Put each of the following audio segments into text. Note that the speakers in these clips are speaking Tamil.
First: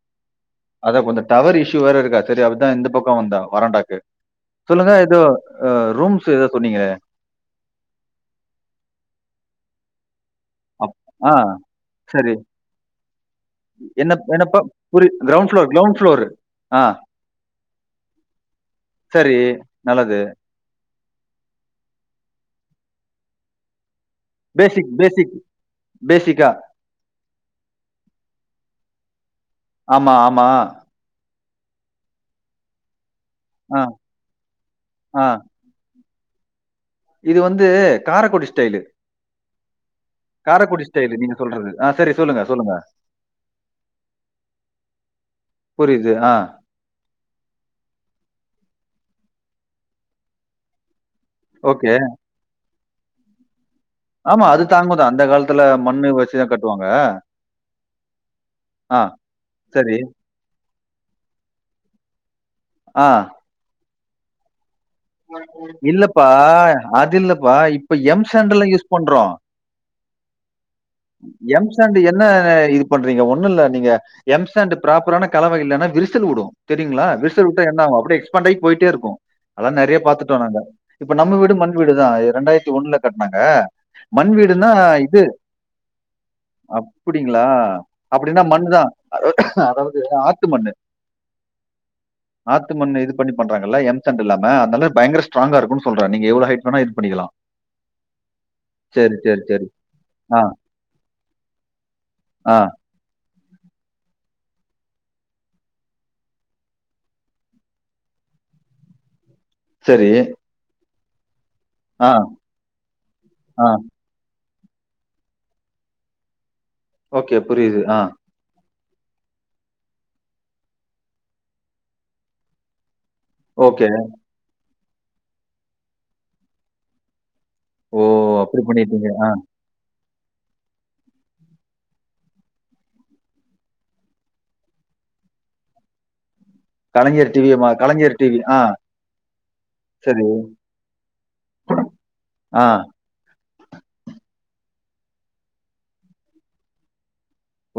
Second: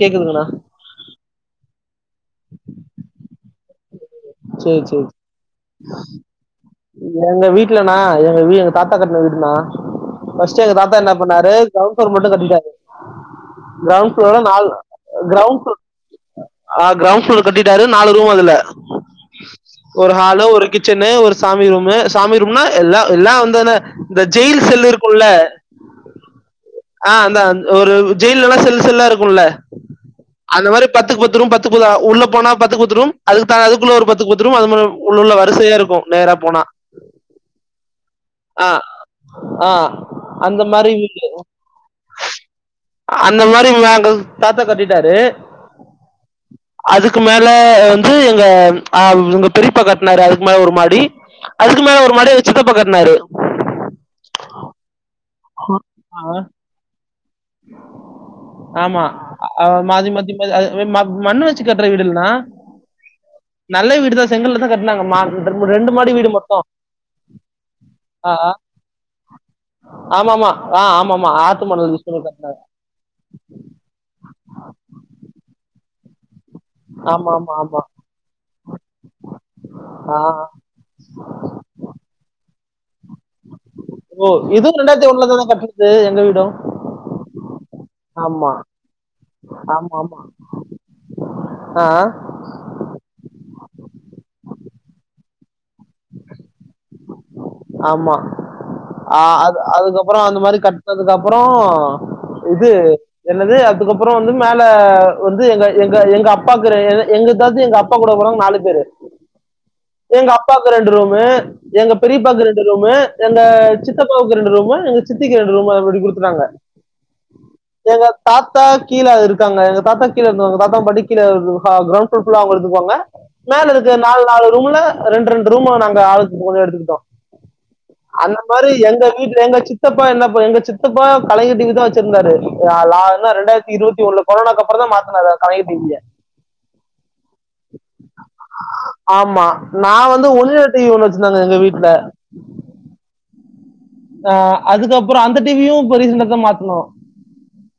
கேக்குதுங்ளா அதா கொஞ்சோ டவர் இஷ்யூ வேற இருக்கா சேரி அப்டிதா இந்த பக்கம் வந்தே வரண்டாக்கு சேரி சொல்லுங்க சேரி ஏதோ ரூம்ஸ் ஏதோ சொன்னீங்களே எங்க வீட்லனா எங்க வீ எங்க தாத்தா கட்டுன வீடுனா ஃபஸ்ட் எங்க அப் தாத்தா என்ன ஆ பண்ணாரு கவுன் ஃபிலோர் மட்டு சரி. கட்டிட்டாரு என்ன கிரௌண்ட் ஃப்ளோர் என்னப்பா நாலு புரி ground ground floor ground floor. ஆ கிரவுண்ட் ஃப்ளோர் கட்டிட்டாரு நாலு ரூம் அதுல சரி. ஒரு நல்லது. ஹாலு ஒரு கிச்சன் ஒரு சாமி ரூமு சாமி ரூம்னா எல்லா எல்லா ஒன்தானே இந்த ஜெயில் செல் பேசிக் இருக்கும்ல பேசிக் பேசிக்கா. ஆ அந்தா ஒரு ஜெயில்ல எல்லா செல்லு செல்லா இருக்கும்ல ஆமா ஆமா பத்து பத்துகு பத்து ரும் பத்து உள்ள போனா பத்து பத்துகு பத்ரும் அதுக்கு ஆ, அதுக்குள்ள ஒரு பத்து பத்துக்கு பத்துரும் அது மாரி உள்ள ஆ. வருது வரிசய இருக்கு நேர போனா இது வந்து காரக்குடி ஆ ஆ அந்த காரைக்குடி மாரி ஸ்டைல் வீடு நீங்க சொல்றது ஆ சேரி சொல்லுங்க சொல்லுங்க அந்த மாரி நாங்க தாத்தா கட்டிட்டாரு புரிது ஆ அதுக்கு மேல வந்து எங்க அ எங்க பெரிப்பா கட்னாரு அதுக்கு மேல ஒரு மாடி அதுக்கு ஓகே. மேல ஒரு மாடி எங்க சித்தப்ப கட்னாரு ஆமா அது தாங்கு தா அந்த காலத்து அந்த காலத்துல மண்ண ஆ- வச்சிதா கட்டுவாங்க ஆ ஆமா சரி. மாதி மாதி மண்ணூ வச்சு கட்ற வீடுல்லா ஆ நல்ல வீடு தா செங்கல் தா கட் இல்லப்பா அது இல்லப்பா இப்ப எம் செண்டல்லா யூஸ் பண்றோ ஆமாமா ஆ ஆமாமா ஆத்து எம் மணல் சாண்ட் யூஷ் பண் என்ன இது பண்றீங்க ஒன்னு இல்ல நீங்க எம்ஸாண்ட் ப்ராப்பரான கலவயில்லனா விரசல் விடு தெரிங்ளா ஆமா விசல் ஆமா வுட்ட ஆமா என்னாகு அப்டெ எக்ஸ்பண்ட் ஆகி போயிட்டே இருக்கு அதா நிறைய ஆ பாத்துட்டொ நாங்க இப்ப நம்ம வீடு மண் வீடுதா இரண்டாயிரத்தி ஒண்ணுல கட்னாங்க ஓ இது ரெண்டாயிரத்தி ஒண்ணுலதா கட்டுனது எங்க வீடு அப்டிங்ளா அப்டின்னா மண்ணு தா ஆமா அதாவ்து ஆமா ஆத்து மண்ணு ஆ ஆத்துமண்ணு இது பண்ணி பண்றாங்கள எம்சன் இல்லாம அதால பயங்ர ஸ்ட்ராங்கா இருக்கு சொல்ற நீங்க எவ்ள ஹட் இது பண்ணிக்லா ஆமா அ அது சரி. அதுக்கப்ற அந்த ஆ, மாரி கட்னதுக்கு அப்ற ஆ. இது என்னது அதுக்கப்ற வந்து மேல வந்து எங்க எங்க எங்க அப்பாக்கு எங்கதாது எங்க அப்பா எங்கப்பா கூட போறாங்க நாலு பேரு [inaudible] எங்க அப்பாக்கு ரெண்டு ரூமு எங்க ஆ, பெரியப்பாக்கு ரெண்டு ரூமு எங்க ஆ. சித் த்தப்பாவுக்கு ரெண்டு ரூமு எங்க சித்திக்கு ரண்டு ரூமாை அப்டி குடுத்துட்டாங்க ஓகே புரியுது ஆ எங்க தாத்தா கீழே இருக்காங்க எ தாத்தா கீழே இருந்தங்க தாத்தா பாட்டி கீழ க்ரௌண்ட் ஃபுள்ள அவங்க இருந்துப்பாங்க மேல ஓகே. இருக்க நாலு நாலு ரூம்ல ரெண்டு ரெண்டு ரூம் நாங்க ஆளுக்கு எடுத்துக்கிட்டோம் ஓ! அந்த அப்படி மாரி எங்க பண்ணிட்டீங்க. ஆ. வீட்ல எங்க சித் சித்தப்பா என்ன எங்க சித்தப்பா கலைஞர் டிவி தா வச்சிருந்தாரு ரெண்டாயிரத்தி இருவத்தி ஒண்ணுல கொரோனாக்கு அப்ற தா மாத்துனாங்க கலைஞ டீவிய கலைஞர் டிவியம்மா கலைஞர் டிவி ஆ ஆமா நா சரி. வந்து ஒனிடா டிவி ஒண்ணு வச்சிந்தாங்க எங்க வீட்ல ஆ ஆ அதுக்கப்ற அந்த டிவியு இப்ப ரிசன்டாதா மாத்னோ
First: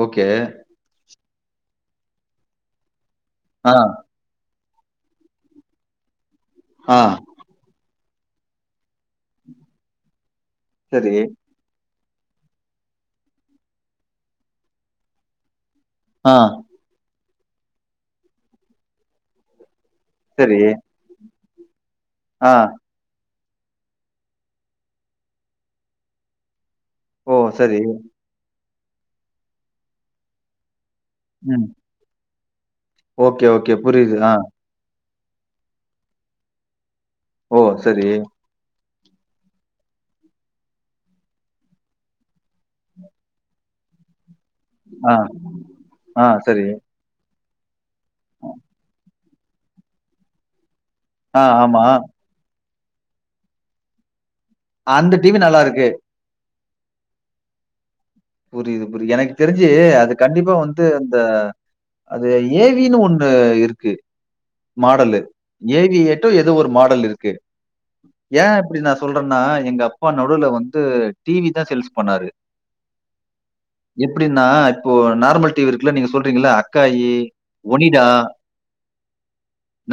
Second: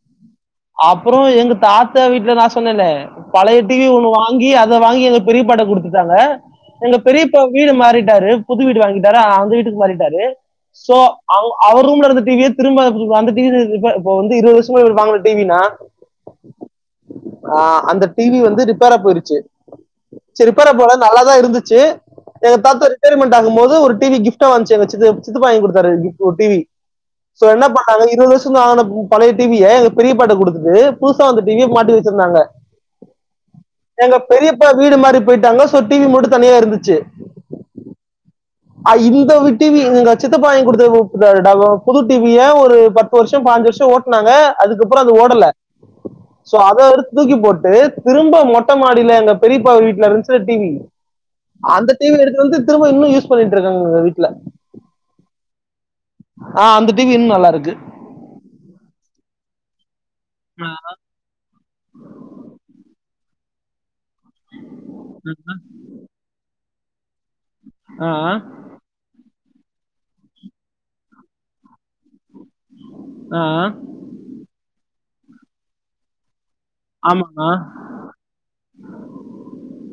ஓகே அப்ற எங்க தாத்தா வீட்ல நா சொன்னேல பழைய ஆ, டிவி ஒண்ணு வாங்க ங்கி அதை வாங்கி எங்க பெரியப்பாட்ட கொடுத்துட்டாங்க எங்க ஆ. பெரிய இப்ப வீடு மாறிட்டாரு புது வீடு வாங்கிட்டாரு அந்த வீட்டுக்கு மாறிட்டாரு சோ சரி. அவங்க அவர் ரூம்ல இருந்த டிவியே திரும்ப அந்த டிவி இப்ப வந்து இருவது வருஷமா வாங்கள டிவினா ஆ ஆ அந்த டிவி வந்து ரிப்பேரா போயிருச்சு சரி. ரிப்பேரா போல நல்லாதான் இருந்துச்சு ஆ, எங்க தாத்தா ரீட்டெயர்மெண்ட் ஆகும் போது ஒரு டிவி கிஃப்டா வாந்துச்சு எங்க சித் சித்தப்பா வாங்கி குடுத்தாரு கிப் ஒரு டிவி ஓ! சோ என்ன சரி. பண்ணாங்க இருவது வருஷம் தா ஆன பழைய டிவிய எங்க பெரியப்பாட குடுத்துட்டு புதுசா வந்த டிவிய ம். மாட்டி வச்சிருந்தாங்க ஓகே ஓகே எங்க புரியுது ஆ பெரியப்பா வீடு மாறி போயிட்டாங்க சோ டிவி மட்டு தனியா இருந்துச்சு ஓ செரி ஆ இந்த டிவி எங்க சித்தப்பா வாங்கி குடுத்த ட ப புது டிவிய ஒரு பத்து வருஷம் பன்ஞ்சு வருஷம் ஓட் னாங்க அதுக்கப்றம் அது ஆ, ஓடல ஆ. சோ சரி. அத எடுத்து தூக்கி போட்டு திரும்ப மொட்ட மாடில எங்க பெரியப்பா வீட்ல இருந்துச்சுல டிவி ஆ, ஆமா. அந்த டிவி எடுத்து எத்துட்டு வந்து திரும்ப இன்னும் யூஸ் பண்ணிட்டுருக்காங்க எங்க வீட்ல அந்த டிவி நல்லாருக்கு ஆ அந்த டிவி இன்னும் நல்லா இருக்கு புரியுது புரியது எனக்கு தெரிஞ்சு அது கண்டிப்பா வந்து அத அது ஏவின்னு ஒண்ணு இருக்கு மாடலு ஏவியேட்டோ ஏதோ ஒரு மாடல் இருக்கு ஆ ஏன் எப்டி நா சொல்றேன்னா எங்க அப்பா நடுல வந்து டிவி தா சேல்ஸ் பண்ணாரு ஆ எப்டின்னா இப்போ நார்மல் டி வி இருக்குல்ல நீங்க சொல்றீங்கள்ள காயி ஆமாண்ணா ஒனிடா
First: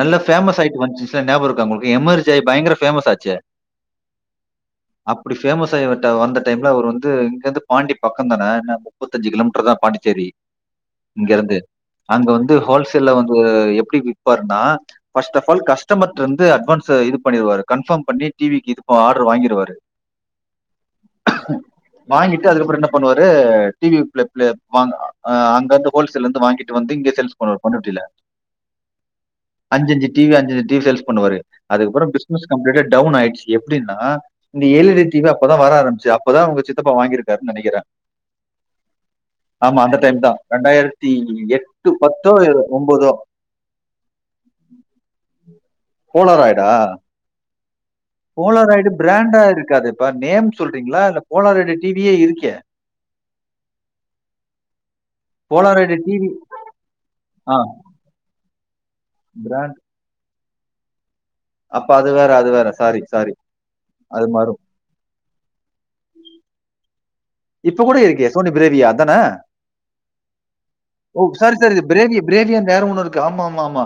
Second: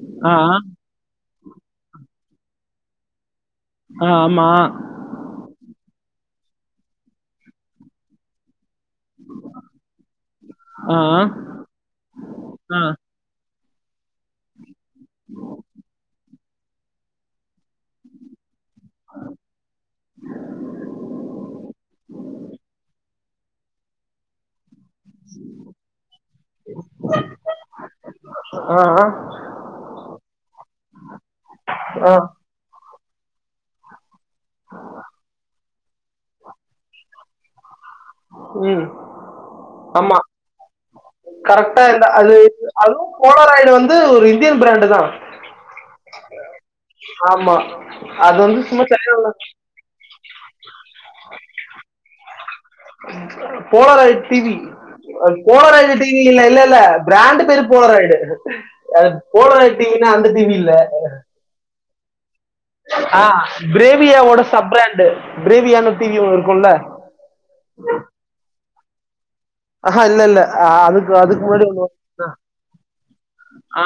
நல்லா ஆ பேமஸ் ஆயிட்டு வந்துச்சு ஞாபகம் இருக்கா உங்களுக்கு எமர்ஜ் ஆகி பயங்கர பேமஸ் ஆச்சே ஆ ஆமா அப்டி பேமஸ் ஆயிவட்ட வந்த டைம்ல அவரு வந்து இங்க இருந்து பாண்டி பக்கந்தான முப்பதஞ்சு கிலோமீட்ரு தா பாண்டிச்சேரி ஆ இங்க இருந்து அங்க வந்து ஆ ஹோல்சேல்ல வந்து எப்டி விப் விப்பார்னா ஃபர்ஸ்ட் ஆப் ஆல் கஸ்டமர்ட இருந்து அட்வான்ஸ்ச இது பண்ணிருவாரு கன்ஃபாம் பண்ணி டி விக்கு இது ஆர்டரு வாங்கிருவாரு வாங்கிட்டு அதுக்கப்புறம் என்ன பண்ணுவாரு டி வி பிளே பிளே வாங்க ஆ அங்க இருந்து ஹோல்சேல்ல இருந்து வாங்கிட்டு வந்து இங்க சேல்ஸ் பண்ணுவாரு பண்ரூட்டில ஆ அஞ்சு அஞ்சு டி வி அஞ்சு அஞ்சு டி வி சேல்ஸ் பண்ணுவாரு அதுக்கப்றோ ஆஹ் பிசினஸ் கம்பிளிட்டா டவுன் ஆயிடுச்சு எப்டின்னா இந்த L E D T V அப்ப தா வர ஆரம்பிச்சது அப்ப தா உங்க சித்தப்பா வாங்கி இருக்கு காருனு நெனக்கிறே ம் ஆமா டைம் தான் ரெண்டாயிரத்தி கரெக்டா எட்டு இல்ல பத்தோ அது ஒன்பதோ அதுவும் போலராய்டு வந்து ஒரு இந்தியன் பிராண்டு் தா போலராயிடா ஆமா அது வந்து சும்மா போலாராயிடு சைனால பிராண்டா இருக்காதே பா நேம் சொல்றீங்களா அதுல போலாராயிடு டி வியே இருக்கே Polaroid T V Polaroid Polaroid T V TV இல்ல இல்ல பிராண்ட் ஆ பேரு போலாராயிடு ஆ பிராண்ட் போலராயிடு டி வினா அந்த டி வி இல்ல அப்ப அது வேற அது வேற சாரி ஆ சாரி அது பிரேவியாவோட மாறும் சப் பிராண்டு பிரேவியான்னு டி வி ஒண்ணு இருக்குல்ல இப்ப கூட இருக்கே சோனி பிரேவியா அதானே ஆஹா இல்ல இல்ல ஆ, அதுக்கு ஓ அதுக்கு சாரி முன்னாடி சாரி இது பிரேவிய ஒன்று பிரேவிய வேற ஒண்ணு இருக்கு ஆமா ஆமா ஆமா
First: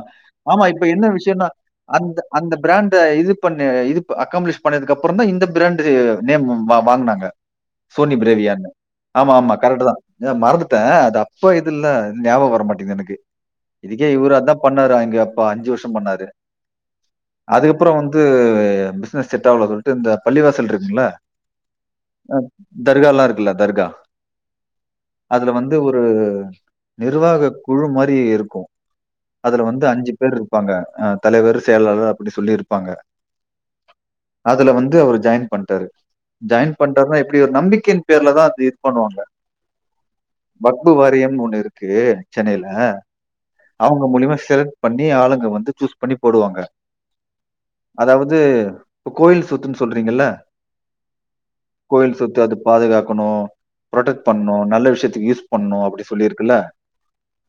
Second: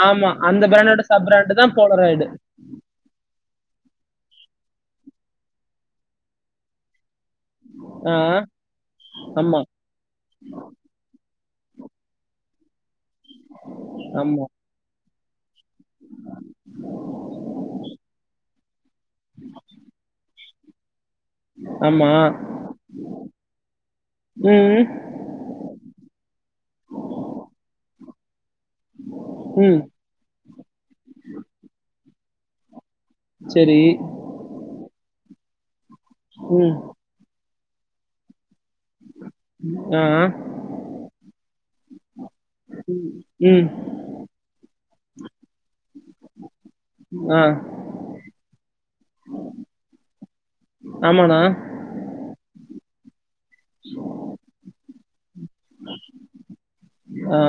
ஆமா அந்த இப்ப பிராண்டோட என்ன சப் விஷயன்னா பிராண்ட் தான் அந்த போலராய்டு அந்த பிராண்ட இது பண்ணு இது அக்காம்பலிஷ் பண்ணதுக்கு அப்பறோ தா இந்த பிராண்டு நேம் வாங்கனாங்க ஆ பிரேவியான்னு ஆமா ஆமா கரெக்ட் தா மறந்துட்டே அது அப்ப இது இல்ல ஞாபகம் வர மாட்டேங்குது எனக்கு இதுக்கே இவரா ஆமா இருந்தா பண்ணாரு அங்க அப்பா அஞ்சு வருஷோ பண்ணாரு அதுக்கப்ற வந்து பிசினஸ் செட் ஆகலன் சொல்லிட்டு இந்த பள்ளிவாசல் இருக்குல்ல ஆமா தர்காலா இருக்குல தர்கா ம் அதுல வந்து ஒரு நிர்வாக குழு மாரி இருக்கு அதுல ம் வந்து அஞ்சு பேர் இருப்பாங்க அ தலைவர் செயலாளர் அப்டி சொல்லி இருப்பாங்க செரி அதுல வந்து அவரு ஜாயின் பண்டாரு ம் ஜாயின் பண்றாருனா எப்டி ஒரு நம்பிக்கையின் பேர்லதா அது பண்ணுவாங்க ஆ பக்பு வாரியம்னு ஒண்ணு இருக்கு சென்னையில ம் அவங்க மூலியமா செலக்ட் பண்ணி ஆளுங்க வந்து சூஸ் பண்ணி போடுவாங்க ஆ அதாவது இப்ப கோயில் சொத்துன்னு சொல்றீங்கல்ல ஆமாண்ணா கோயில் சொத்து அது பாதுகாக்கணு ப்ரொடெக் பண்ணு நல்ல விஷயத்துக்கு யூஸ் பண்ணு அப்டி சொல்லிருக்குல்ல ஆ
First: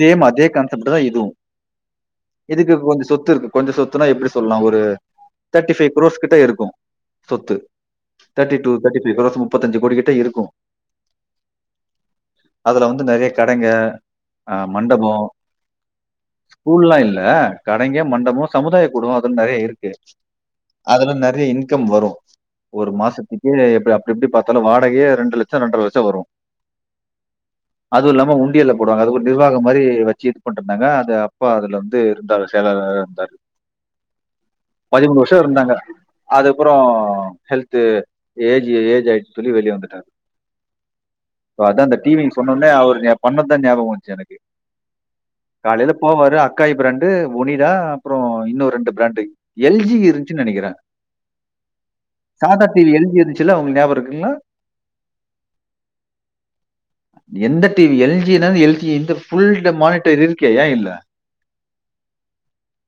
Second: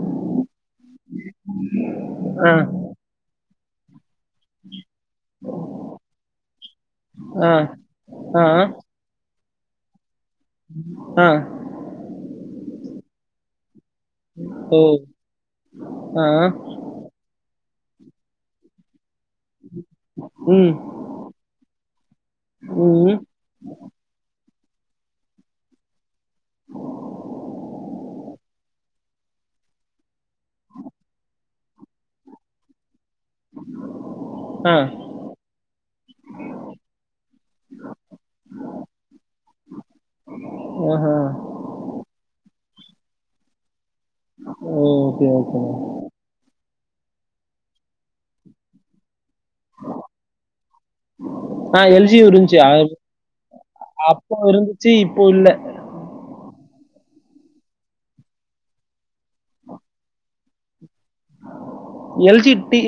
சேம் அதே கான்செப்ட் தா இதுவு ஆ இதுக்கு கொஞ்ச சொத்து இருக்கு கொஞ்ச சொத் சொத்துனா எப்டி சொல்லா ஒரு தேர்ட்டி ஃபைவ் க்ரோஸ் கிட்ட இருக்கு ஆ சொத்து ஆ தேர்டி டு தேட்டி ஃபைவ் க்ரோஸ் முப்பத்தஞ்சு கோடி கிட்ட இருக்கு ஆ அதுல வந்து நறைய கடைங்க அ ஓ மண்டபோ ஆ ஸ்கூல்லா இல்ல கடைங்க மண்டபோ சமுதாய கூடோ கொஞ் நறைய இருக்கு ம் அதுல நறைய இன்கம் வரு ஒரு ம் மாசத் துக்கே எப் அப்டி எப்டி பாத்தாலு வாடகையே ரெண்டு லட்சோ ரெண்டற லட்சோ வரு அது இல்லாம உண்டியல்ல போடுவாங்க அது ஒரு நிர்வாகம் மாரி வச்சு இது பண்ருந்தாங்க அது அப்பா அதுல வந்து இருந்தாரு செயலாளரா இருந்தாரு ஆ பதிமூணு வருஷோ இருந்தாங்க அதுகப்றோ ஹெல்த்து ஏஜி ஏஜ் ஆயிட்டு சொல்லி வெளிய வந்துட்டாரு ஆஹா சோ அதா அந்த டிவினு சொன்னோனே அவரு பண்ணது தா ஞாபகோ வஞ்ச்சு எனக்கு ஓகே ஓகே காலையில போவாரு அக்காய் பிராண்டு ஒனிடா அப்றோ இன்னு ரெண்டு பிராண்டு எல்ஜி இருன்ச்சுனு நனைக்கற ஆ எல்ஜி இருந்துச்சு சாதா அது டிவி எல்ஜி இந்துச்சுல்ல உங்கள்கு ஞாபோ இருக்குங்ளா அப்போ இருந்துச்சு, இப்போ இல்ல. எந்த டி வி எல் ஜினா எல் ஜி இந்த ஃபுல் த மானிட்டர் இருக்கே ஏ இல்ல எல் ஜி டி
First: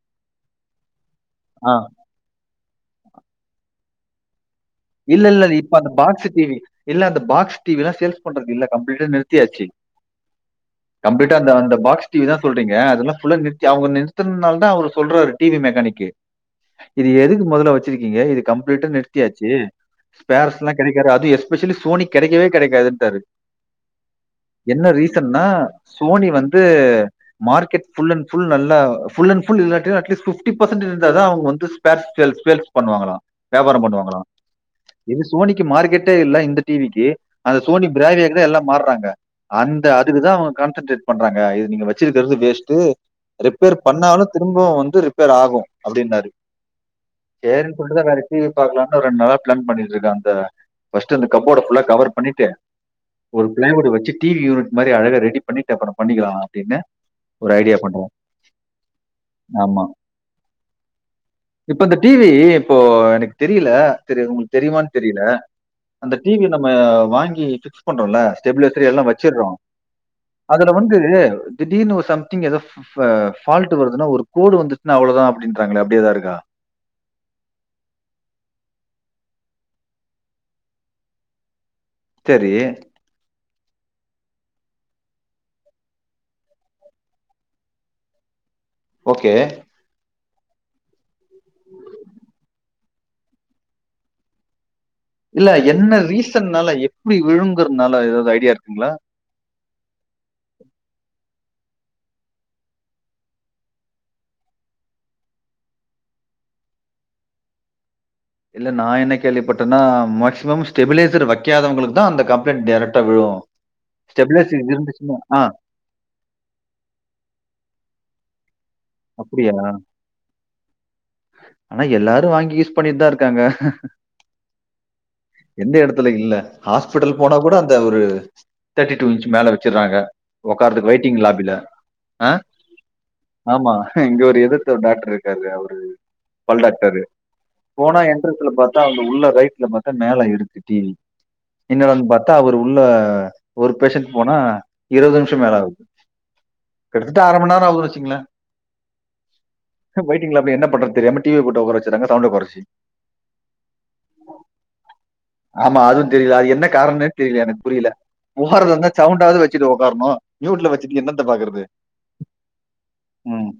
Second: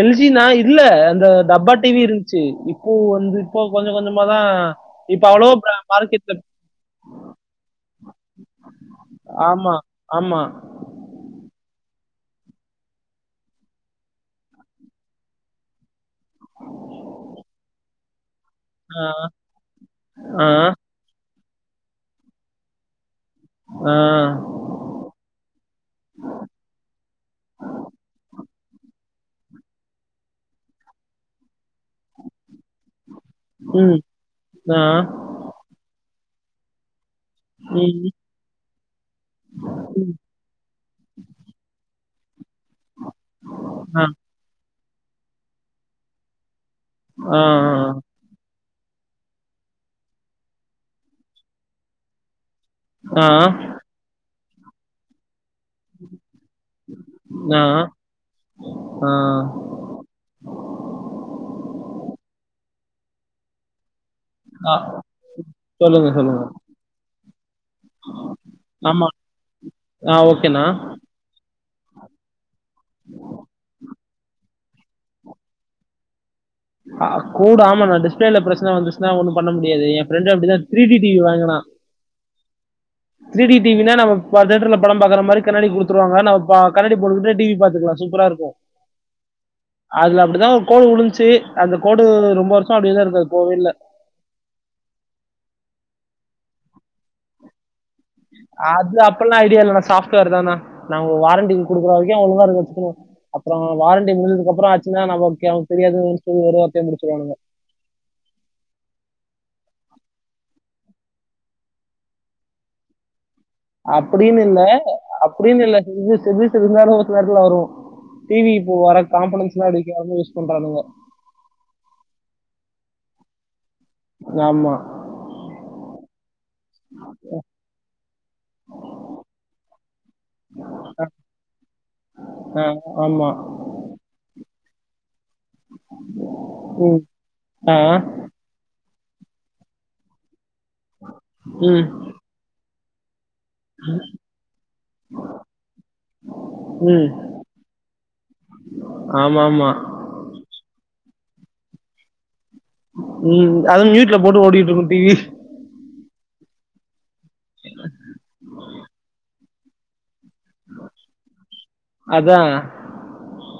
எல் ஜினா இல்ல அந்த ஆ. டப்பா டி வி இரு ச்சி இப்போ வந்து இப்போ கொஞ்ச கொஞ்சமாதா இல்ல இல்ல இப்ப அந்த பாக்ஸ் டி வி இல்ல அந்த பாக்ஸ் டி வி எல்லா சேல்ஸ் பண்றது இல்ல கம்ப்ளீட்டா நிறுத்தியாச்சு ஆமா, ஆமா கம்ப்ளீட்டா அந்த அந்த பாக்ஸ் டி வி தா சொல்றீங்க அதெல்லா ஃபுல்லா நிறுத்தி அவுங்க நிறுத்தன்னால தா அவுரு சொல்றாரு டி வி மெக்கானிகக்கு இது எதுக்கு மொதல வச்சிருக்கீங்க இது கம்ப்ளீட்டா ஆ, நிறுத்தியாச்சு ஆ, ஸ்பேர்ஸ்ல்லா கெடைக்காது அதுவு எஸ்பெஷலி சோனி கெடைக்கவே கெடைக்காதுன்ட்டாரு ஆ என்ன ரீசன்னா சோனி வந்து மார்க்கெட் ஃபுல் அண் ஃபுல் நல்லா ஃபுல் அண் ஃபுல் இல்லாட்டி அட்லீஸ்ட் ஃபிஃப்டி பர்சன்ட் இருந்தாதா அவுங்க வந்து ஸ்பேர்ஸ் சேல்ஸ் சேல்ஸ் பண்ணுவாங்களா வியாபார ம். பண்ணுவாங்களா ஆ சோனிக்கு மார்க்கெட்டே இல்ல இந்த டி விக்கு அந்த சோனி ம். பிராவ்யாக்தா எல்லா மாறாங்க அந்த அதுக்குதா அவுங்க கான்சன்ட்ரேட் பண்றாங்க இது நீங்க வச்சிருக்கிறது வேஸ்ட்டு ரிப்பேர் ஆ. பண்ணாலு திரும்பவு வந்து ரிப்பேர் ஆகு அப்டின்னாரு ஆ. சேரின் சொல்லிட்டுதா வேற டி வி பாக்கலான்னு ரெண்டு நாளா பிளான் பண்ணிட்ருக்க அந்த ஃபஸ்ட்டு அந்த கப்போர்ட ஃபுல்லா கவர் பண்ணிட்டு ஆ. ஒரு பிளேவுட் வச்சு டி வி யூனிட் மாரி அழகா ரெடி பண்ணிட்டு அப்பறோ பண்ணிக்கலா அப்டின்னு ஒரு ஆ. ஐடியா பண்ற ஆ. ஆமா இப்ப இந்த டி வி இப்போ எனக்கு தெரியல தெரியாது உங்களுக்கு ஆ. தெரியுமான்னு தெரில சொல்லுங்க, அந்த டி சொல்லுங்க. வி நம்ம வாங்கி ஃபிக்ஸ் பண்றோல்ல ஸ்டெப்லைசர் ஆமா. எல்லா வச்சுடுறோ ஆ ஓகேண்ணா. அதுல வந்து திடீர்னு ஒரு சம்திங் ஏதோ ஃப் ஃபால்ட் வருதுன்னா ஒரு கோடு வந்துச்சுன்னா அவ்ளோதா அப்டின்றாங்களே அப்டி ஏதா இருக்கா அ் கூடு ஆமாண்ணா டிஸ்பிளேல பிரச்சன வந்துச்சன்னா ஒண்ணு பண்ண முடியாது எய ஃப்ரெண்ட் அப்டி தா த்ரீ டி டிவி வாங்குனா சரி த்ர டி டிவினா நம்ப பா தேட்டர்ல்ல படம் பாக்குற மாதிரி கண்ணாடி குத்துருவாங்க நம்ம கண்ணாடி போட்டுக்கிட்டு டிவி பாத்துக்கலா சூப்பரா இருக்கும் ஓகே அதுல அப்டிதா ஒரு கோடு உழுந்துச்சு அந்த கோடு ரொம்ப வருஷ அப்டியேதா இருக்கு அது போவே இல்ல இல்ல என்ன ரீசன்னால எப்டி விழுங்கறதுனால ஏதாவது ஐடியா இருக்குங்களா? அது அப்டில்லா ஐடியா இல்லன்னா சாப்ட்வேர் தாண்ணா உ வாரண்டி கொடுக்குற வரைக்கும் ஒழுங்கா இருந்து வச்சுக்கணும் அப்பற வாரண்டி முடிஞ்சதுக்குப்பற ஆச்சுன்னா நம்ம ஓகே அவங்க தெரியாதுன்னு சொல்லி ஒருவார்த்தைல்ல முடிச்சுருவானுங்க இல்ல நா என்ன கேள்விப்பட்டன்னா மேக்சிமம் ஸ்டெபிலைசர் வைக்காதவங்களுக்கு தா அந்த கம்ப்ளைண்டட் டைரக்டா விழு அப்டின்னு இல்ல அப்டின்னு இல்ல இது ஸ்டேபிலைசர் இருந்தாலும் ஒரு சில நேரத்துல வரும் டிவி இப்ப வர அப்படியா? கான்போனட்ன்ஸ்லாம அடிக்காத யூஸ் பண்றான்னுங்க ஆனா எல்லாரு வாங்கி யூஸ் பண்ணிட்டுதா இருக்காங்க ஆமா எந்த இடத்துல இல்ல ஹாஸ்பிட்டல் போனா கூட அந்த ஒரு தேர்ட்டி டூ இன்ச் மேல வச்சுடுறாங்க உட்காரருதுக்கு வெயிட்டிங் லாபியில ஆ ஆமா ஆமா இங்க ஒரு எதிர்க்க ஒரு டாக்டர் இருக்காரு அவரு பல் டாக்டரு ம் ஆ போனா சுற்றத்துள்ளா பாத்தா அங்க உள்ள ரைட்ல பார்த்தா மேல இருக்கு டிவி ம் என்னடான்னு பாத் தா அவரு உள்ள ஒரு பேஷண்டட் போனா இருபது நிமிஷ மேல ஆகுது கிட்டத்தட்ட அர ம நேர ஆகுது வச்சுங்கள ஆமா ஆமா வெயிட்டிங்கள அப்டி என்ன பண்றதுன்னு தெரியாம டிவி போட்டு உக்கார வச்சிறாங்க சவுண்ட குறச்சு ம் அதுவும் மியூட்ல போட்டு ஓடிக்கிட்டு இருக்கும் டிவி ஆமா அதுவு தெரில அது என்ன காரணமே தெரில எனக்கு புரில போடுறதா இருந்தா சவுண்டாவுது வச்சுட்டு உக்காரணு மியூ்ட்ல வச்சுட்டு என்னத்த பாக்குறது அதா ம்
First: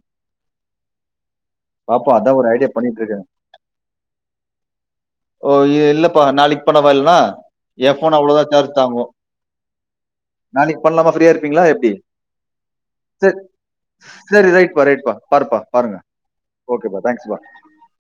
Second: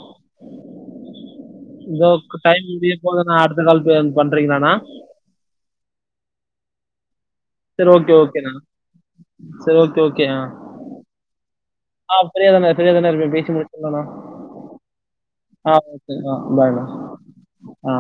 பார்ப்போம். அதான் [unintelligible] ஒரு டைம் ஐடியா பண்ணிட்டு முடிய இருக்கேன். போதுண்ணா அடுத்த கால் பண்றீங்களாண்ணா ஓ இ இல்லப்பா நாளைக் பண்ணவா இல்னா சரி எய ஓகே, போன் அவ்ளோதா ஓகேண்ணா. சார்ஜ் தாங்கு சரி ஓகே, ஓகே. ஆ. நாளைக் பண்லாமா ஃப்ரீயாருப்பீங்களா எப்டி ஆ ஃப்ரீயா தானே ஃப்ரீயா தானே இருப்பேன். செர் பேசி முடிச்சிடலாண்ணா. செரி ரைட் பா ரைட் பா பாருபா ஆ பாருங்க ஓகே. ஆ பாய்ண்ணா. ஓகே பா தேங்க்ஸ் பா ஆ